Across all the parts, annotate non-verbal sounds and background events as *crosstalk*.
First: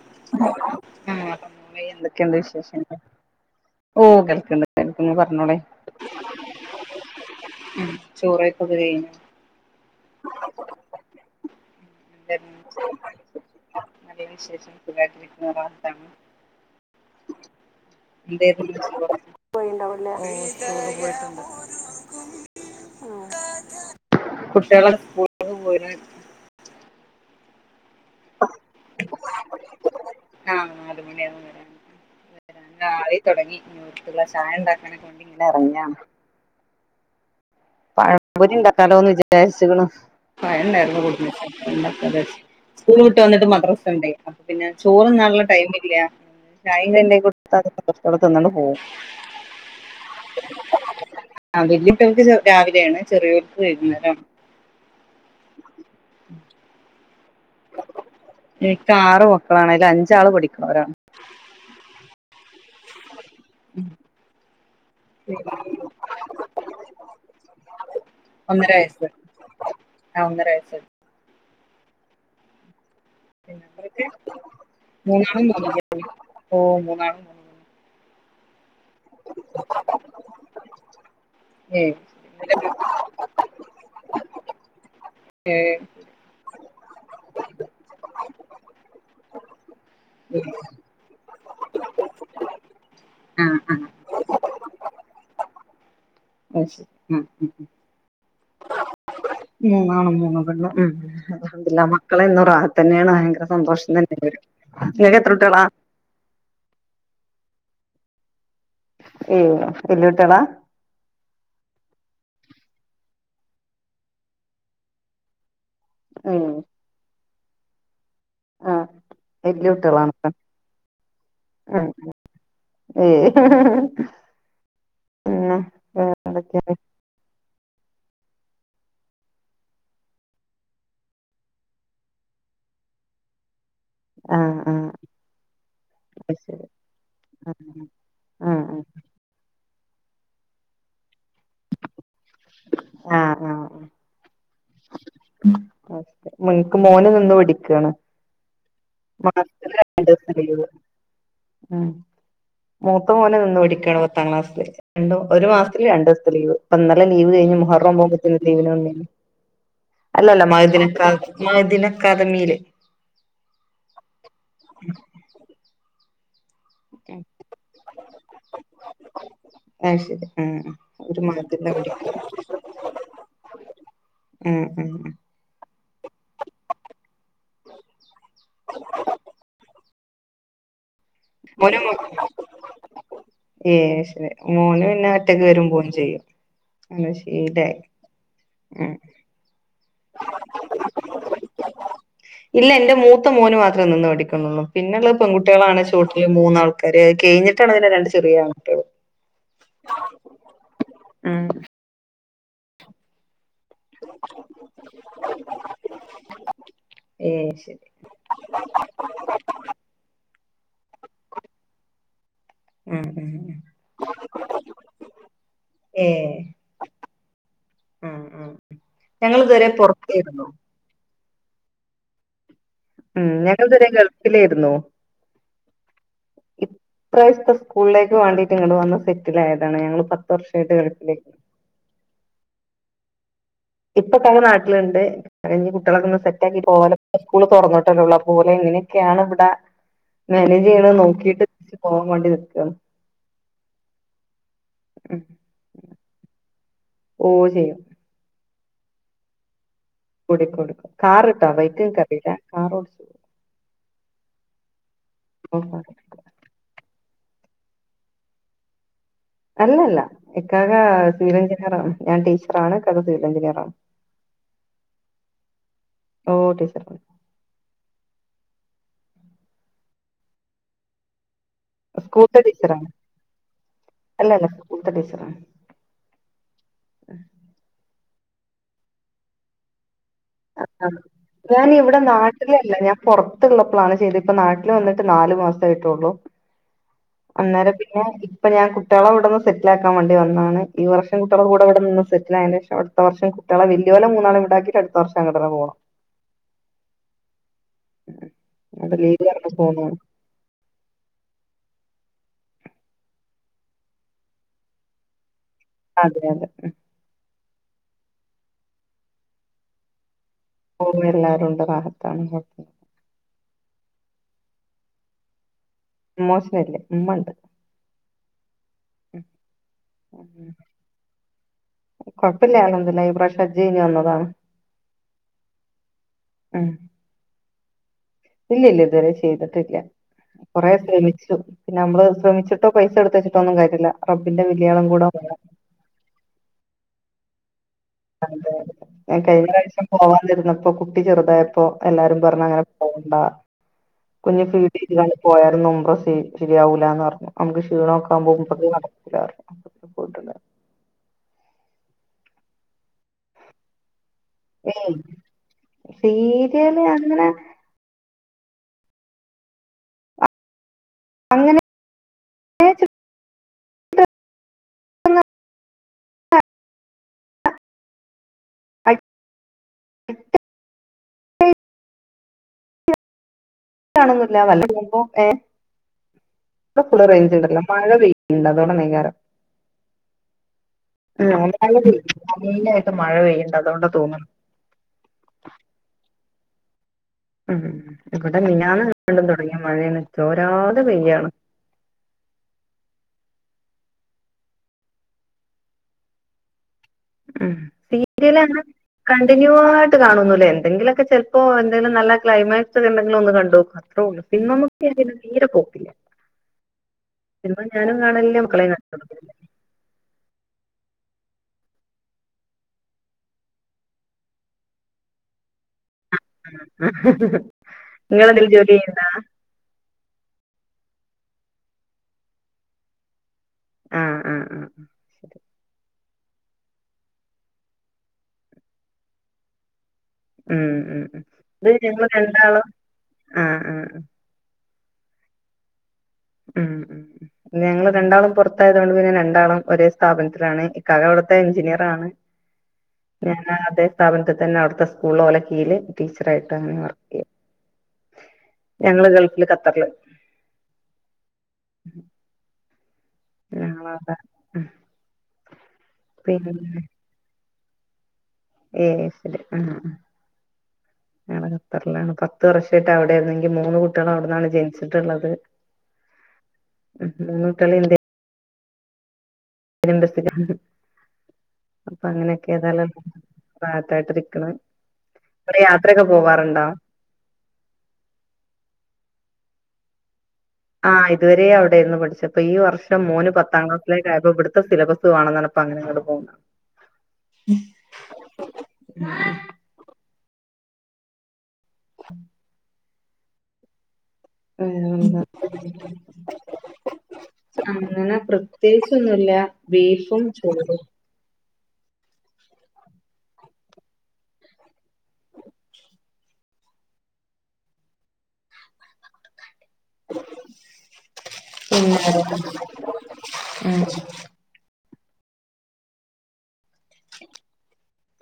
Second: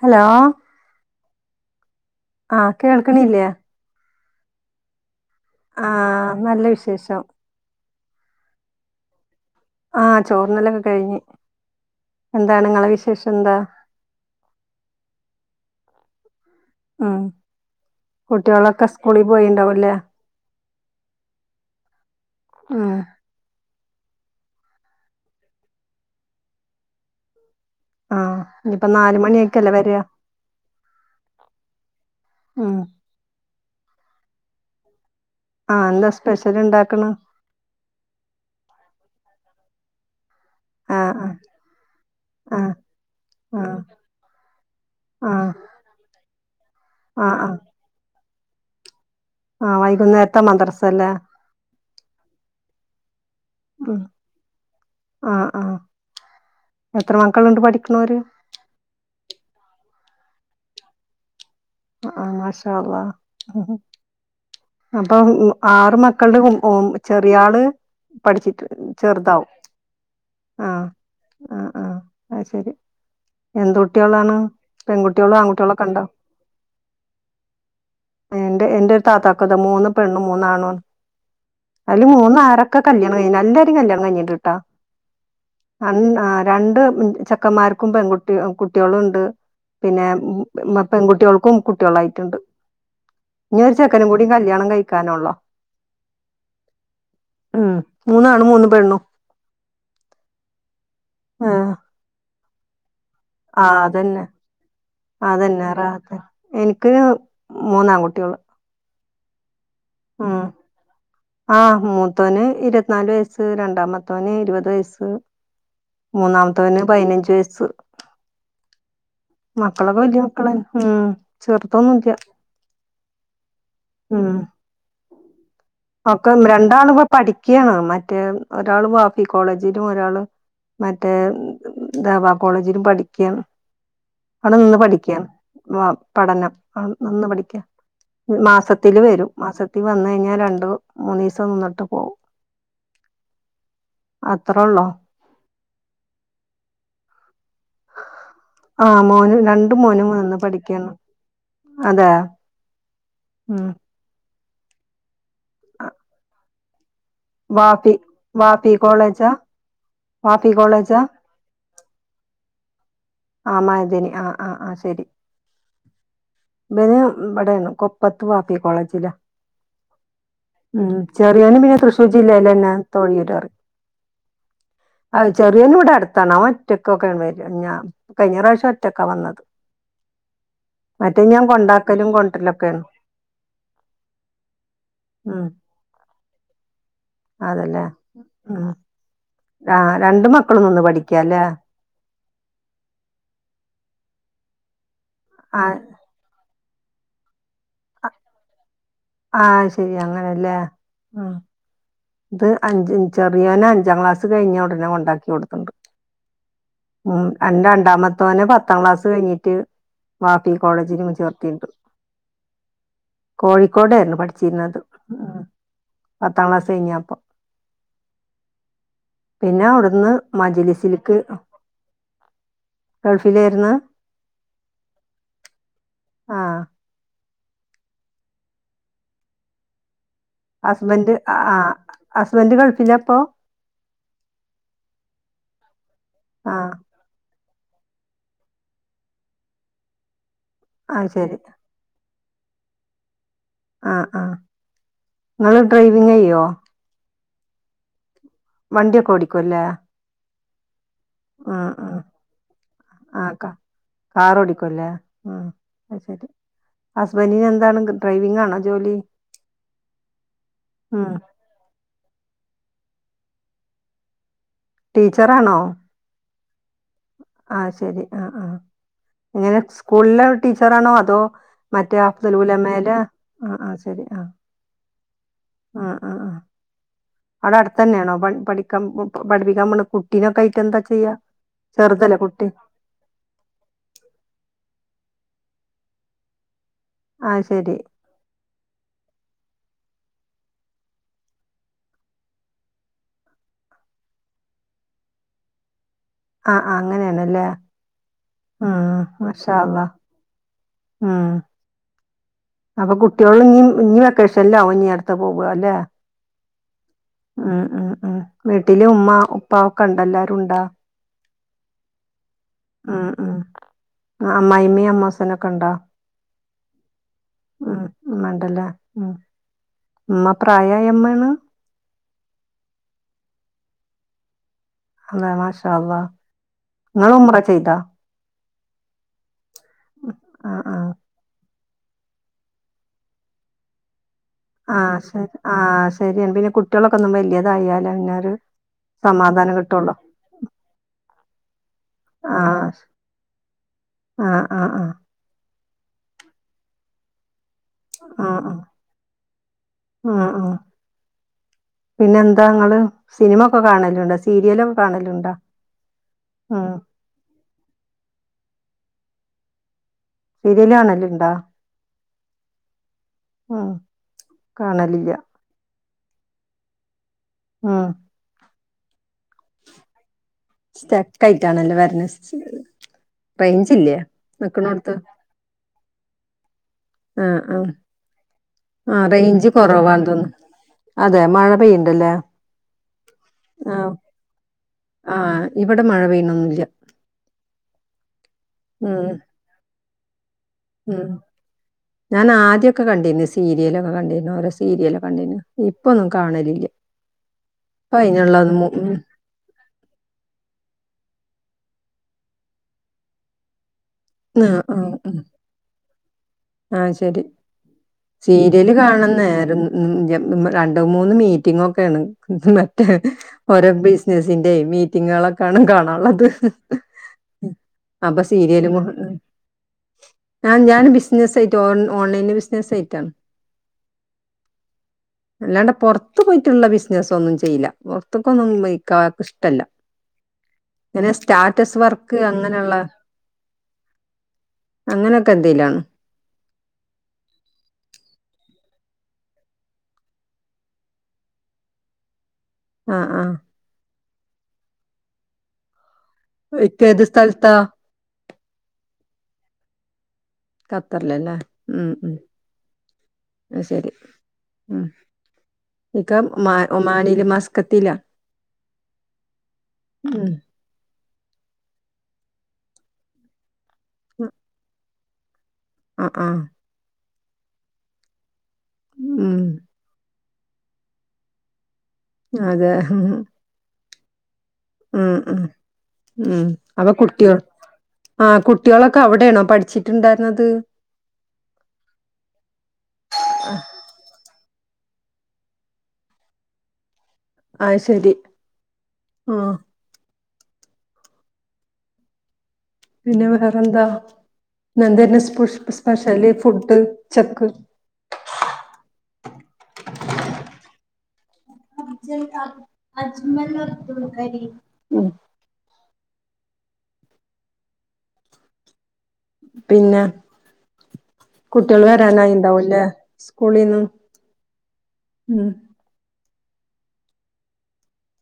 Hello *unintelligible* എന്തൊക്കെയുണ്ട് ആഹ് വിശേഷങ്ങൾ, കേൾക്കണില്ലേ ഓഹ് കേൾക്കിണ്ട് *unintelligible* പറ ഒന്നൂടെ ആഹ് നല്ല വിശേഷം മ് ചോറ് *unintelligible* ആഹ് ചോറുണ്ണലൊക്കെ കഴിഞ്ഞ്. *unintelligible* എന്താണ് നിങ്ങളെ വിശേഷം എന്താ വിശേഷം ഉം *unintelligible* എന്തേ കുട്ടികളൊക്കെ സ്കൂളിൽ പോയിണ്ടാവൂല്ലേ പോയിണ്ടാവല്ലേ ഓ കൂടെ പോയിട്ടുണ്ട്. ആഹ് കുട്ടികൾ സ്കൂളിൽ *unintelligible* ആഹ ഇനിയിപ്പ നാലുമണിയൊക്കെല്ലേ വരിയാ വരാനായി തുടങ്ങി ഇനി ഒരു ഗ്ലാസ് ചായ ഉണ്ടാക്കാന കൊണ്ടി ആ എന്താ സ്പെഷ്യൽ ഇണ്ടാക്കണ്. പഴംപൊരി ഉണ്ടാക്കാലോ എന്ന് വിചാരിച്ചക്കണു. പഴംണ്ടായിരുന്നു ആഹ് വിട്ടൂല്. ആഹ് സ്കൂൾ വിട്ട് വന്നിട്ട് ആഹ് മദ്രാസ ഉണ്ടേ. അപ്പ പിന്നെ ചോറുണ്ണാനുള്ള ആഹ് ടൈം ഇല്ല. ചായ് കയ് ആഹ് കൊടുത്ത ആഹ് അത് സന്തോഷതൊടെ തിന്നാണ്ട് പോവും. ആഹ് വൈകുന്നേരത്തെ മദ്രസ അല്ലേ ആ വലിയകുട്ടികൾക്ക് രാവിലെയാണ്. ചെറിയ ഉം ആ ആ എനിക്ക് ആറ് മക്കളാണ്. അതില് അഞ്ചാള് പഠിക്കണവരാണ്. ആഹ മാശാ ള്ളാ അപ്പൊ ഉം ആറ് മക്കളുടെ മ് ഓ ചെറിയള് പഠിച്ചിട്ട് ഒന്നര വയസ്സ് ചെറുതാവും ആ ഒന്നര വയസ് ആ ആഹ ആ ശരി പിന്നെ എന്ത് അവർക്ക് കുട്ടികളാണ് പെൺകുട്ടികളോ മൂന്നാളും മൂന്നിലും ആൺകുട്ടികളൊക്കെണ്ടോ. ഓ *unintelligible* എന്റെ എന്റെ ഒരു താത്താക്ക അത് മൂന്ന് പെണ്ണും, മൂന്നാണു ണ്ണ്. ഏ അതില് മൂന്ന ആരൊക്കെ കല്യാണം കഴിഞ്ഞു. എല്ലാരും കല്യാണം കഴിഞ്ഞിട്ടുണ്ട് ട്ടാ. ഏ അന്ന് ആ രണ്ട് ചെക്കന്മാർക്കും പെൺകുട്ടി കുട്ടികളും ഉണ്ട്. പിന്നെ പെൺകുട്ടികൾക്കും കുട്ടികളായിട്ടുണ്ട്. ആ ഇനി ആ ഒരു ചെക്കനും കൂടി കല്യാണം കഴിക്കാന ഉള്ളോ അത് ശരി ആ ഉം മൂന്നാണ് മൂന്ന് പെണ്ണും. മൂന്നാണ് മൂന്ന് പെണ്ണും ഉം അലഹുദില്ല മക്കളൊ തന്നെയാണ് ഭയങ്കര ആ സന്തോഷം അതന്നെ തന്നെയാണ് നിങ്ങൾക്ക് എത്ര കുട്ടികളാ അതന്നെ റതെ എനിക്ക് മൂന്നാകുട്ടികള്. ഉം ഉം ആ മൂത്തോന് ഇരുപത്തിനാല് വയസ്. രണ്ടാമത്തവന് ഇരുപത് വയസ്സ്, മൂന്നാമത്തവന് പതിനഞ്ച് വയസ്സ്. സ് ആ മക്കളൊക്കെ വലിയ മക്കളനെ ഉം ഉം ചെർത്തൊന്നുംല്ല. ഏയ് ഒക്കെ എന്തൊക്കെയാണ് രണ്ടാള് ഇപ്പ പഠിക്കയാണ്. മറ്റേ ഒരാള് ബാഫി കോളേജിലും ഒരാള് മറ്റേ ദവാ കോളേജിലും പഠിക്കിയാണ്. അത് ആഹ് നിന്ന് ആഹ് പഠിക്കയാണ്. വാം അത് പഠനം ശരി ആ നിന്ന് പഠിക്കൻ ആഹ് ആഹ് മാസത്തില് വരും. മാസത്തിൽ വന്ന കഴിഞ്ഞാൽ രണ്ട്, മൂന്ന് ദിവസം നിന്നിട്ട് പോവും. ആ ആ ആ അത്രള്ളോ *unintelligible* മോന് നിന്ന് പിടിക്കാണ് ആഹ് മോന രണ്ട് മോനും നിന്ന് ലീവ് പഠിക്കാണ് ഉം അതെ മൂത്ത മോന് നിന്ന് ഉം പടിക്കാണ് പത്താം ക്ലാസ് രണ്ട് ഒരു മാസത്തില് രണ്ടു ദിവസതെ ലീവ് *unintelligible* ലീവ് കഴിഞ്ഞ് വാഫി മുഹറാം പോവുമ്പോത്ത വാഫി ലീവിന കോളേജാ അല്ലല്ല വാഫി കോളേജാ മഴദിനക്കാ മഴദിനക്കാ ആ മതന്ന് ആഹ് ആഹ് ശരി *unintelligible* ഇവിടൊണ് കൊപ്പത്ത് വാപ്പി കോളേജ് അത് ശരി ആ ഉം ഒരു ചെറിയാനും മഹദിന്റെ പിന്നെ അവിടെ തൃശ്ശൂർ ജില്ലയിതന്നെ തൊഴിട്ടറി ഉം ഉം ഉം അ ചെറിയേന്ന് ഇവിടാ അടു എത്തണ ഓൻ ഒറ്റക്കൊക്കെയാ വരിഞ കഴിഞ്ഞ പ്രാവശ്യം ഒറ്റക്കാ വന്നത് മറ്റേ ഞാൻ മോനു- കൊണ്ടാക്കലും കൊണ്ടരലൊക്കെയാണ് ഏ ശരി മോന് പിന്നെ ഒറ്റക്ക് വരുമ്പോരും ചെയ്യും ശീലായി അതെല്ലേ ഉം ആ രണ്ട് മക്കളും നിന്ന് പഠിക്കാല്ലേ ഇല്ല എന്റെ മൂത്ത മോന് മാത്ര നിന്ന് പഠിക്കുന്നുള്ളൂ പിന്നെള്ളത് ആ പെൺകുട്ടിള്ളണ് ചുട്ടില് മൂന്നാൾക്കാര് കഴിഞ്ഞിട്ടാണ് അതിന്റെ രണ്ട് ചെറിയ ആൾക്കാര് ആ ശരിയാ അങ്ങനെല്ലേ ഉം ഇത് അഞ്ച് ചെറു അനിയാന അഞ്ചാം ക്ലാസ് കഴിഞ്ഞുടനെ കൊണ്ടാക്കി കൊടുത്തുണ്ട് ഉം ഏ അന്നാ ശരി രണ്ടാമത്തവനെ പത്താം ക്ലാസ് കഴിഞ്ഞിട്ട് വാ ട്ടി കോളേജിനു ചേർത്തിരുന്നു ഉം ഉം ഉം കോഴിക്കോടായിരുന്നു പഠി ചിനത് ഉം ഏ പത്താം ക്ലാസ് കഴിഞ്ഞപ്പം ഉം ഉം പിന്നെ ഞങ്ങളിതുവരെ അവിടുന്ന് പുറത്തായിരുന്നു മജലിസിലേക്ക് ഉം ഞങ്ങൾ ഗൾഫിലായിരുന്നു ഇതുരെ ഗൾഫിലാരുന്നു ആ ഇപ്പ സ്കൂളിലേക്ക് വേണ്ടിട്ടാണ് വന്ന് സെറ്റിലായതാണ് ഞങ്ങള് പത്ത് വർഷായിട്ട് ഹസ്ബന്ഡ് ഗൾഫിലേക്ക് ആ ഹസ്ബന്ഡ് ഗൾഫിലാ അപ്പൊ ഇപ്പൊതമ്മ നാട്ടിലുണ്ട് കഴിഞ്ഞ് കുട്ടികളൊക്കെ ഒന്ന് ആ സെറ്റായിട്ട് പോവലോ സ്കൂള് തുറന്നിട്ടല്ലോള്ളു അപ്പൊ ഓന് ഇങ്ങനെയൊക്കെയാണ് ഇവിടാ മേനേജ് ചെയ്യണ അത് ശരി നോക്കിട്ട് പോവാൻ വേണ്ടി നിക്കായാണോ ആ ആ നിങ്ങൾ ഡ്രൈവിങ് ചെയ്യുവോ ഓ ചെയ്യും വണ്ടിയോക്കെ ഓടിക്കുവല്ലേ കുടി കുടി കാർറിട്ട ബൈയിക്ക് കാറോടിക്കും കാറോടിക്കുല്ലേ ഉം ഉം ഉം അത് ശരി വനിൻ എന്താണ് ഡ്രൈവിങ്ങ് ആണോ ജോലി അല്ലല്ല ഇക്കാക ഉം സിവിൽ എൻജിറാണ് ഞാൻ ടീച്ചറാണ് കഥ സിവിൽ എൻജിനിയറാണ് ടീച്ചറാണോ ഓ ടീച്ചർ ആ ശരി ആ ആ എങ്ങനെ സ്കൂളിലെ ടീച്ചറാണോ അതോ മറ്റോ സ്കൂൾത്തെ *unintelligible* ടീച്ചറാണ് ആ ആ ശരി ആ അല്ലല്ല സ്കൂൾത്തെ ടീച്ചറാണ് ആ ആ ആ അവിടെ അടുത്തന്നെയാണോ വൺ പഠിക്കാ പഠിപ്പിക്കാൻ കുട്ടികാക്കയിട്ട് എന്താ ചെയ്യാ ഞാൻ ഇവിടെ ചെറുതല്ലേ കുട്ടി നാട്ടിലല്ല ഞാൻ പുറത്തുള്ളപ്പോഴാണ് ചെയ്ത് ഇപ്പൊ നാട്ടിൽ വന്നിട്ട നിട്ട് നല് മാസയിട്ടുള്ളു ആ അന്നേരം ശരി പിന്നെ ഇപ്പഴാ ഞാൻ കുട്ടികളെ വിടുന്നെ സെറ്റിലാ ക്കാം വേണ്ടിവന്നാണ് ഈ വർഷം കുട്ടികളെകൂടെവിടെന്ന് സെറ്റിലായാ ശോഷം അടുത്ത വർഷം കുട്ടികളെ വലിയ പോല മൂന്നാളും വിടാക്ക ആക്കി അടുത്ത വർഷം അങ്ങട്ടൊന്നു പോണം ആഹ് ആഹ് അങ്ങനൊണല്ലേ ആ അപ്പൊ ലീവ് പറഞ്ഞ് മഷാ അള്ളാ പോന്നാണ് ഉം അപ്പൊ കുട്ടികള് നീ നീ വെക്കേഷനില് ആവോ ഇനി അടുത്ത് പോ അതെ അതെ ഉം ഉം ഉം വീട്ടില ഉമ്മമാ ഉപ്പ ഒക്കെ ഒണ്ടല്ലോ ഉണ്ട ഉം എല്ലാരും ഉണ്ട് റാഹത്താണ് കൊഴപ്പ ഉം ഉം ആമ്മായിയമ്മയും അമ്മമാസനൊക്കെ ഉണ്ടോ മോശന ഇല്ല ഉമ്മയുണ്ട് ഉമ്മയുണ്ടല്ലേ ഉ ഉമ്മ പ്രായയാ അമ്മയാണോ കൊഴപ്പില്ലാല എന്ല്ല ഈ പ്രാവശ്യം ഗജജ് വന്നതാണ് അതെ മാഷാഅള്ളാ ഉം നുമറാ ചെയ്ത ഇല്ല ഇല്ല ഇതുവരെ ചെയ്തിട്ടില്ല ആ കൊറെ ആ ശ്രമിച്ചു പിന്നെ നമ്മ ശ്രിച്ചിട്ട പൈസ എടുത്ത വച്ചട്ടോ ഒന്നുംകാര്യല്ല ആഹ് ശ ആഹ് ശരിയൻ പിന്നെ കുട്ടികളൊക്കെ ഒന്നും വലിയതായ അതെതെ ഞാൻ കഴിഞ്ഞ പ്രവശ്യം പോവാന്നിരുന്നപ്പോ കുട്ടി ചെറുതായപ്പോൊ എല്ലാരും പറഞ്ഞഞ് അങ്ങനെ ആഹ് പോ കണ്ടാ ആഹ് കുഞ്ഞു ഫീഡ് ആഹ് ആഹ് ചെയ്ങ്ങാണ്ട് പോയുമ്പ ശരിയാവൂലന്ന് പറഞ്ഞു നമുക്ക് ക്ഷീണമോക്കാപ്പയി ആഹ് ആഹ് ഇതൊന്നും നടക്കൂലാരുന്നു അപ്പൊ ആഹ് പോയിട്ടുണ്ടാരുന്നു ആഹ് പിന്നെ എന്താ നിങ്ങള് സിനിമ ഒക്കെ കാണലുണ്ടാ സീരിയലൊക്കെ ഏയ് കാണലുണ്ടാ സീരിയല് അങ്ങനെ ശിരിയലാണല്ല ഇണ്ടാ അങ്ങനെ ഉം ആഹ് കാണലില്ല ആഹ *unintelligible* എത സ്റ്റെക്ക ആയിട്ടണ എല്ല വരണ ആണൊന്നല്ല വല്ല പോകുമ്പോ ഏ ഇ ഫുള് റേഞ്ച് ആഹ് ഇടല്ല ആഹ് മഴ വെണ്ട് അതോടെ ആഹ് ഭൈകാരം റേഞ്ച് കൊറവാന്ന് തോന്നുന്നു അതെ മഴ പെയ്യണ്ടല്ലേ ആ കയിലായിട്ട് മഴ പെയ്യണ്ട അതുകൊണ്ട് തോന്നണം ആഹ ഇവിടെ മഴ പെയ്യണൊന്നുംല്ല ഉം തൊട്ട മിനനാന്ന് വണ്ടും തുടങ്ങിയ മഴേന്ന് ഉം ഞാൻ ആദ്യൊക്കെ കണ്ടിന്ന സീരിയലൊക്കെ കണ്ടേന ഓരോ സീരിയലക്ക കണ്ടേനു ഇപ്പൊന്നും കാണലില്ലേ ഉ സീരിയലണ് കണ്ടിന്യൂ ആയിട്ട് കാണുന്നുല്ലേ എന്തെങ്കിലുമൊക്കെ ചെ ഇപ്പോ എന്തങ്കിലും നല്ല ക്ലൈമാക്സോ എന്തെിലും ഒന്ന് കണ്ടുപോക്കാം അത്രള്ളൂ പിന്ന നക്കെ അത തീരെ പോക്കില്ല ആഹ ശരി സിനിമ ഞാനും കാണലില്ല സീരിയല് മക്കളെയും കാണിച്ചു കൊടുക്കലില്ല കാണുന്നായിരുന്ന് രണ്ട മൂന്ന് മീറ്റിങ്ങ ഒക്കെയാണ് മറ്റേ ഓരോ ബിസിനസിന്റെ മീറ്റിങ്ങുകളൊക്കെയാണ് കാണാ ള്ളത് അപ്പൊ നിങ്ങളെന്തേലും സീരിയല ജോലി ചെയ്യുന്നുണ്ടോ ആ ഞാൻ ബിസിനസായിട്ട് ഓ ഓൺലൈൻ ബിസിനസായിട്ടാണ് ആ ആ ആ അല്ലാണ്ട് പുറത്ത് പുറത്ത പോയിട്ടുള്ള ബിസിനസ്സൊന്നും ചെയ്ല്ല പുറർത്തക്കൊന്നും ഇക്കാക്ക് ഇഷ്ടല്ല ഉം ഉം ഇങ്ങനെ ഉം. ഇത് സ്റ്റാറ്റസ് ഞങ്ങള് വർക്ക് രണ്ടാളും അങ്ങനെയുള്ള ആ ആ അങ്ങനെയൊക്കെ എന്തെലാണ് ഉം ഉം ഞങ്ങള് രണ്ടാളും പുറത്തായതു കൊണ്ട് പിന്നെ രണ്ടാളും ഒരേ സ്ഥാപനത്തിലാണ് അവിടുത്തെ എഞ്ചിനീയറാണ് ആഹ് ആഹ് ഞാൻ അതേ സ്ഥാപനത്തി തന്നെ അവിടുത്തെ സ്കൂൾ ഓലക്കയില് ടീച്ചറായിട്ട് അങ്ങനെ ഇക്ക ഏത് വർക്ക് ചെയ്യാം സ്ഥലത്താ? ഞങ്ങള് ഗൾഫില് കത്തറല് ഖത്തറലല്ലേ ഉം ഉ ശരി ഞങ്ങളവിടെ ഉം ഉ ഇക്ക ഒമാ ഒമാനയില മാസ് കത്തില ഏയ് ശരി ആ ഞള ഖത്തറിലാണ് പത്ത് വർഷമായിട്ട് അവിടയിരുന്ന് മൂന്ന് കുട്ടികൾ അവിടന്നാണ് ജനിച്ചിട്ടുള്ളത് ആ ആ *unintelligible* ഉം *inaudible* അപ്പൊ അങ്ങനെയൊക്കെ അതെ ഏതായാലും കേട്ടിരിക്ക്ണ്. ഉം ഉം ഉം അപ്പൊ കുട്ട്യേള് ആഹ് കുട്ടോളൊക്കെ അവിടെയാണോ പഠിച്ചിട്ട്ണ്ടാ ആ ഇതുവരേ അവിടെയിര്ന്നു പഠിച്ചെ പ്പോ ഈ വർഷം മോന് പത്താം ക്ലാസ്സിലേക്ക് ആയപ്പം ഇവിടെ ത ത്ത സിലബസ് വേണന്നറഞ്ഞപ്പോ അങ്ങനെ ഇങ്ങട്ട പോന്ന അയ്ശെരി ആ ഹും പിന്നെ വേറെന്താ വേറെന്താ *unintelligible* സ്പെഷ്യലി ഫുഡ്. ഉച്ചക്ക് അങ്ങനെ പ്രത്യേകിച്ചൊന്നുല്ല്യ ബീഫും ചോറും. *inaudible* ഉം. പിന്നെ. കുട്ട്യേള് പിന്നെ വരാനായിണ്ടാവുംല്ലേ സ്കൂളീന്ന്. ഉം.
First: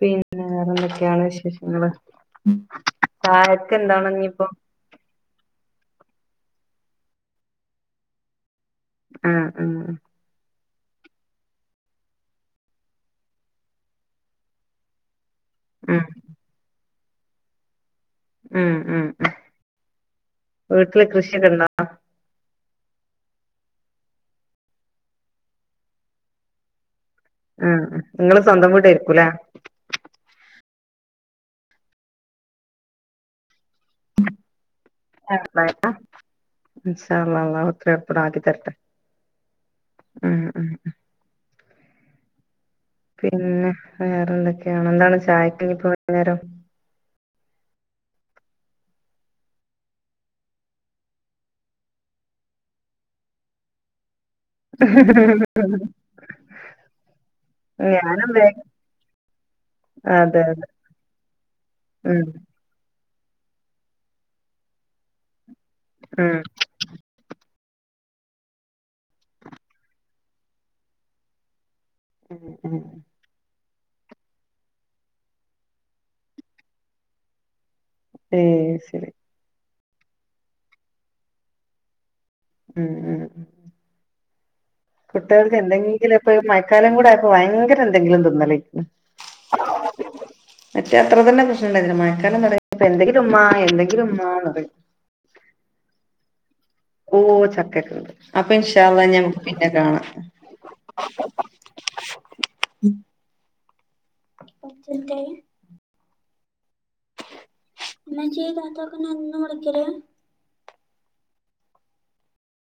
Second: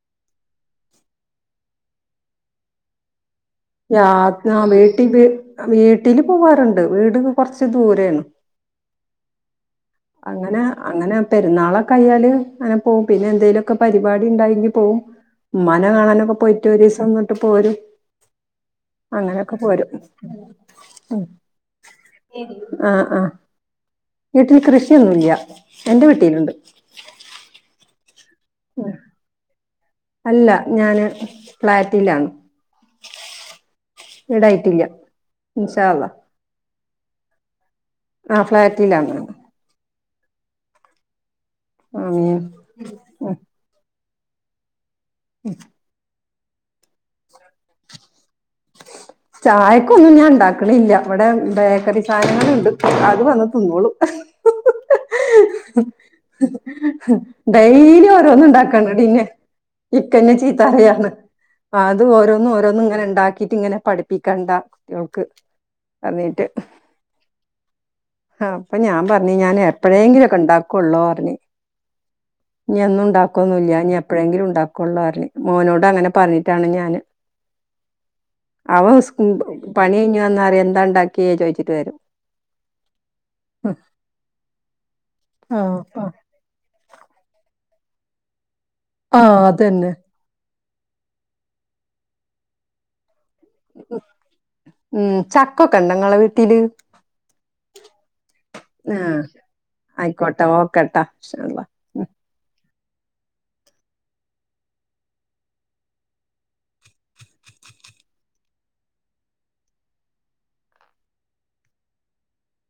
പിന്നെ വേറെന്തൊക്കെയാണ് വിശേഷങ്ങള്. ചായക്ക് എന്താണ് ഇനിയിപ്പോ ആ വേട്ടി വീട്ടില് പോവാറ്ണ്ട് വീട് കൊറച്ച് ദൂരയാണ്. ആ ആ. അങ്ങനെ പെരുന്നാളൊക്കെ ആയാല് അങ്ങനെ പോവും, പിന്നെ എന്തെലൊക്കെ പരിപാടി ഇണ്ടായെങ്കി പോവും. മ്മാനെ ആഹ് കാണാനൊക്കെ പോയിറ്റ് ഒരീസം നിന്നിട്ട് പോരും. ആഹ് ആഹ് ആഹ് അങ്ങനെയൊക്കെ പോരും വീട്ടില് ഉം. കൃഷിയൊക്കെ ഉണ്ടോ ആ ആ വീട്ടിൽ കൃഷിയൊന്നുല്ല്യ എന്റെ വീട്ടീല്ണ്ട്. ആ ഇങ്ങള് സ്വന്തം വീടായിരിക്കൂലേ. അല്ല ഞാന് ഫ്ളാറ്റിലാണ്. വീടായിട്ടില്ല ഇൻഷഅള്ള. ഉം ഉം ഉം. ആമീൻ ഉം. വേറെ എന്തൊക്കായാണ്, എന്താണ് ചായക്കിനിപ്പോ വൈന്നേരം. ചായക്ക് ഒന്നും ഞാൻ ഇണ്ടാക്കണില്ല, ഇവ്ടെ ബേക്കറി സാധനങ്ങൾണ്ട് അത് വന്ന് തിന്നോളും. *inaudible* ഡെയ്ലി ഞാനും ഓരോന്ന് ബേ ഇണ്ടാക്കണടിന്നെ. ഇക്കന്നെ അതെ അതെ ചീത്തറയാണ്, അത് ഉം ഓരോന്ന് ഓരോന്ന് ഇങ്ങനെണ്ട ഇണ്ടാക്കിട്ട് ഇങ്ങനെ പഠിപ്പിക്കണ്ട കുട്ട്യോൾക്ക് ഉം പറന്നിട്ട്. ആ അപ്പൊ ഞാൻ പറഞ്ഞ് ഞാൻ എപ്പോഴേങ്കിലൊക്കെ ഇണ്ടാക്കോള്ളൂ പറഞ്ഞ്. ഉം ഉം ഇഞ്ഞി ഒന്നും ഇണ്ടാക്കൊന്നുല്ല്യ. ഇഞ്ഞി എപ്പോഴെങ്കിലും ഉണ്ടാക്കോള്ളൂ പറഞ്ഞ്, മോനോട് അങ്ങനെ പറഞ്ഞിട്ടാണ് ഞാന്. ഏയ് അവ ശരി സ്കൂ പണി കഴിഞ്ഞു വന്നറിയും ന്താണ്ടാക്കിയേ ചോയിച്ചിട്ട് വരും. ഉം ഉം ഉം. കുട്ട്യേൾക്ക് ആ, ആ. എന്തെങ്കിലും ഇപ്പൊ മഴക്കാലം കൂടെ ആയപ്പോ ഭയങ്കര എന്തെങ്കിലും തിന്നലേ ആ അതന്നെ. മറ്റേ അത്ര തന്നെ പ്രശ്നണ്ടേർന്നില്ല, മഴക്കാലം തൊടങ്ങിപ്പം എന്തെങ്കിലും മ്മാ എന്തെങ്കിലുംമ്മാന്നറിയും. ഉം ചക്കൊക്കെ ഇണ്ടോ ഇങ്ങളെ വീട്ടില് ഓ ചക്കയൊക്കെണ്ട്, അപ്പൊ ഇഷാ അള്ളാ ഇഞ്ഞി അമ്മക്ക് പിന്നെ കാണാം. കേട്ടാ *unintelligible* പച്ചന്തായീ ന്ന ചെയ്താത്തൊക്കെ നന്ന *unintelligible*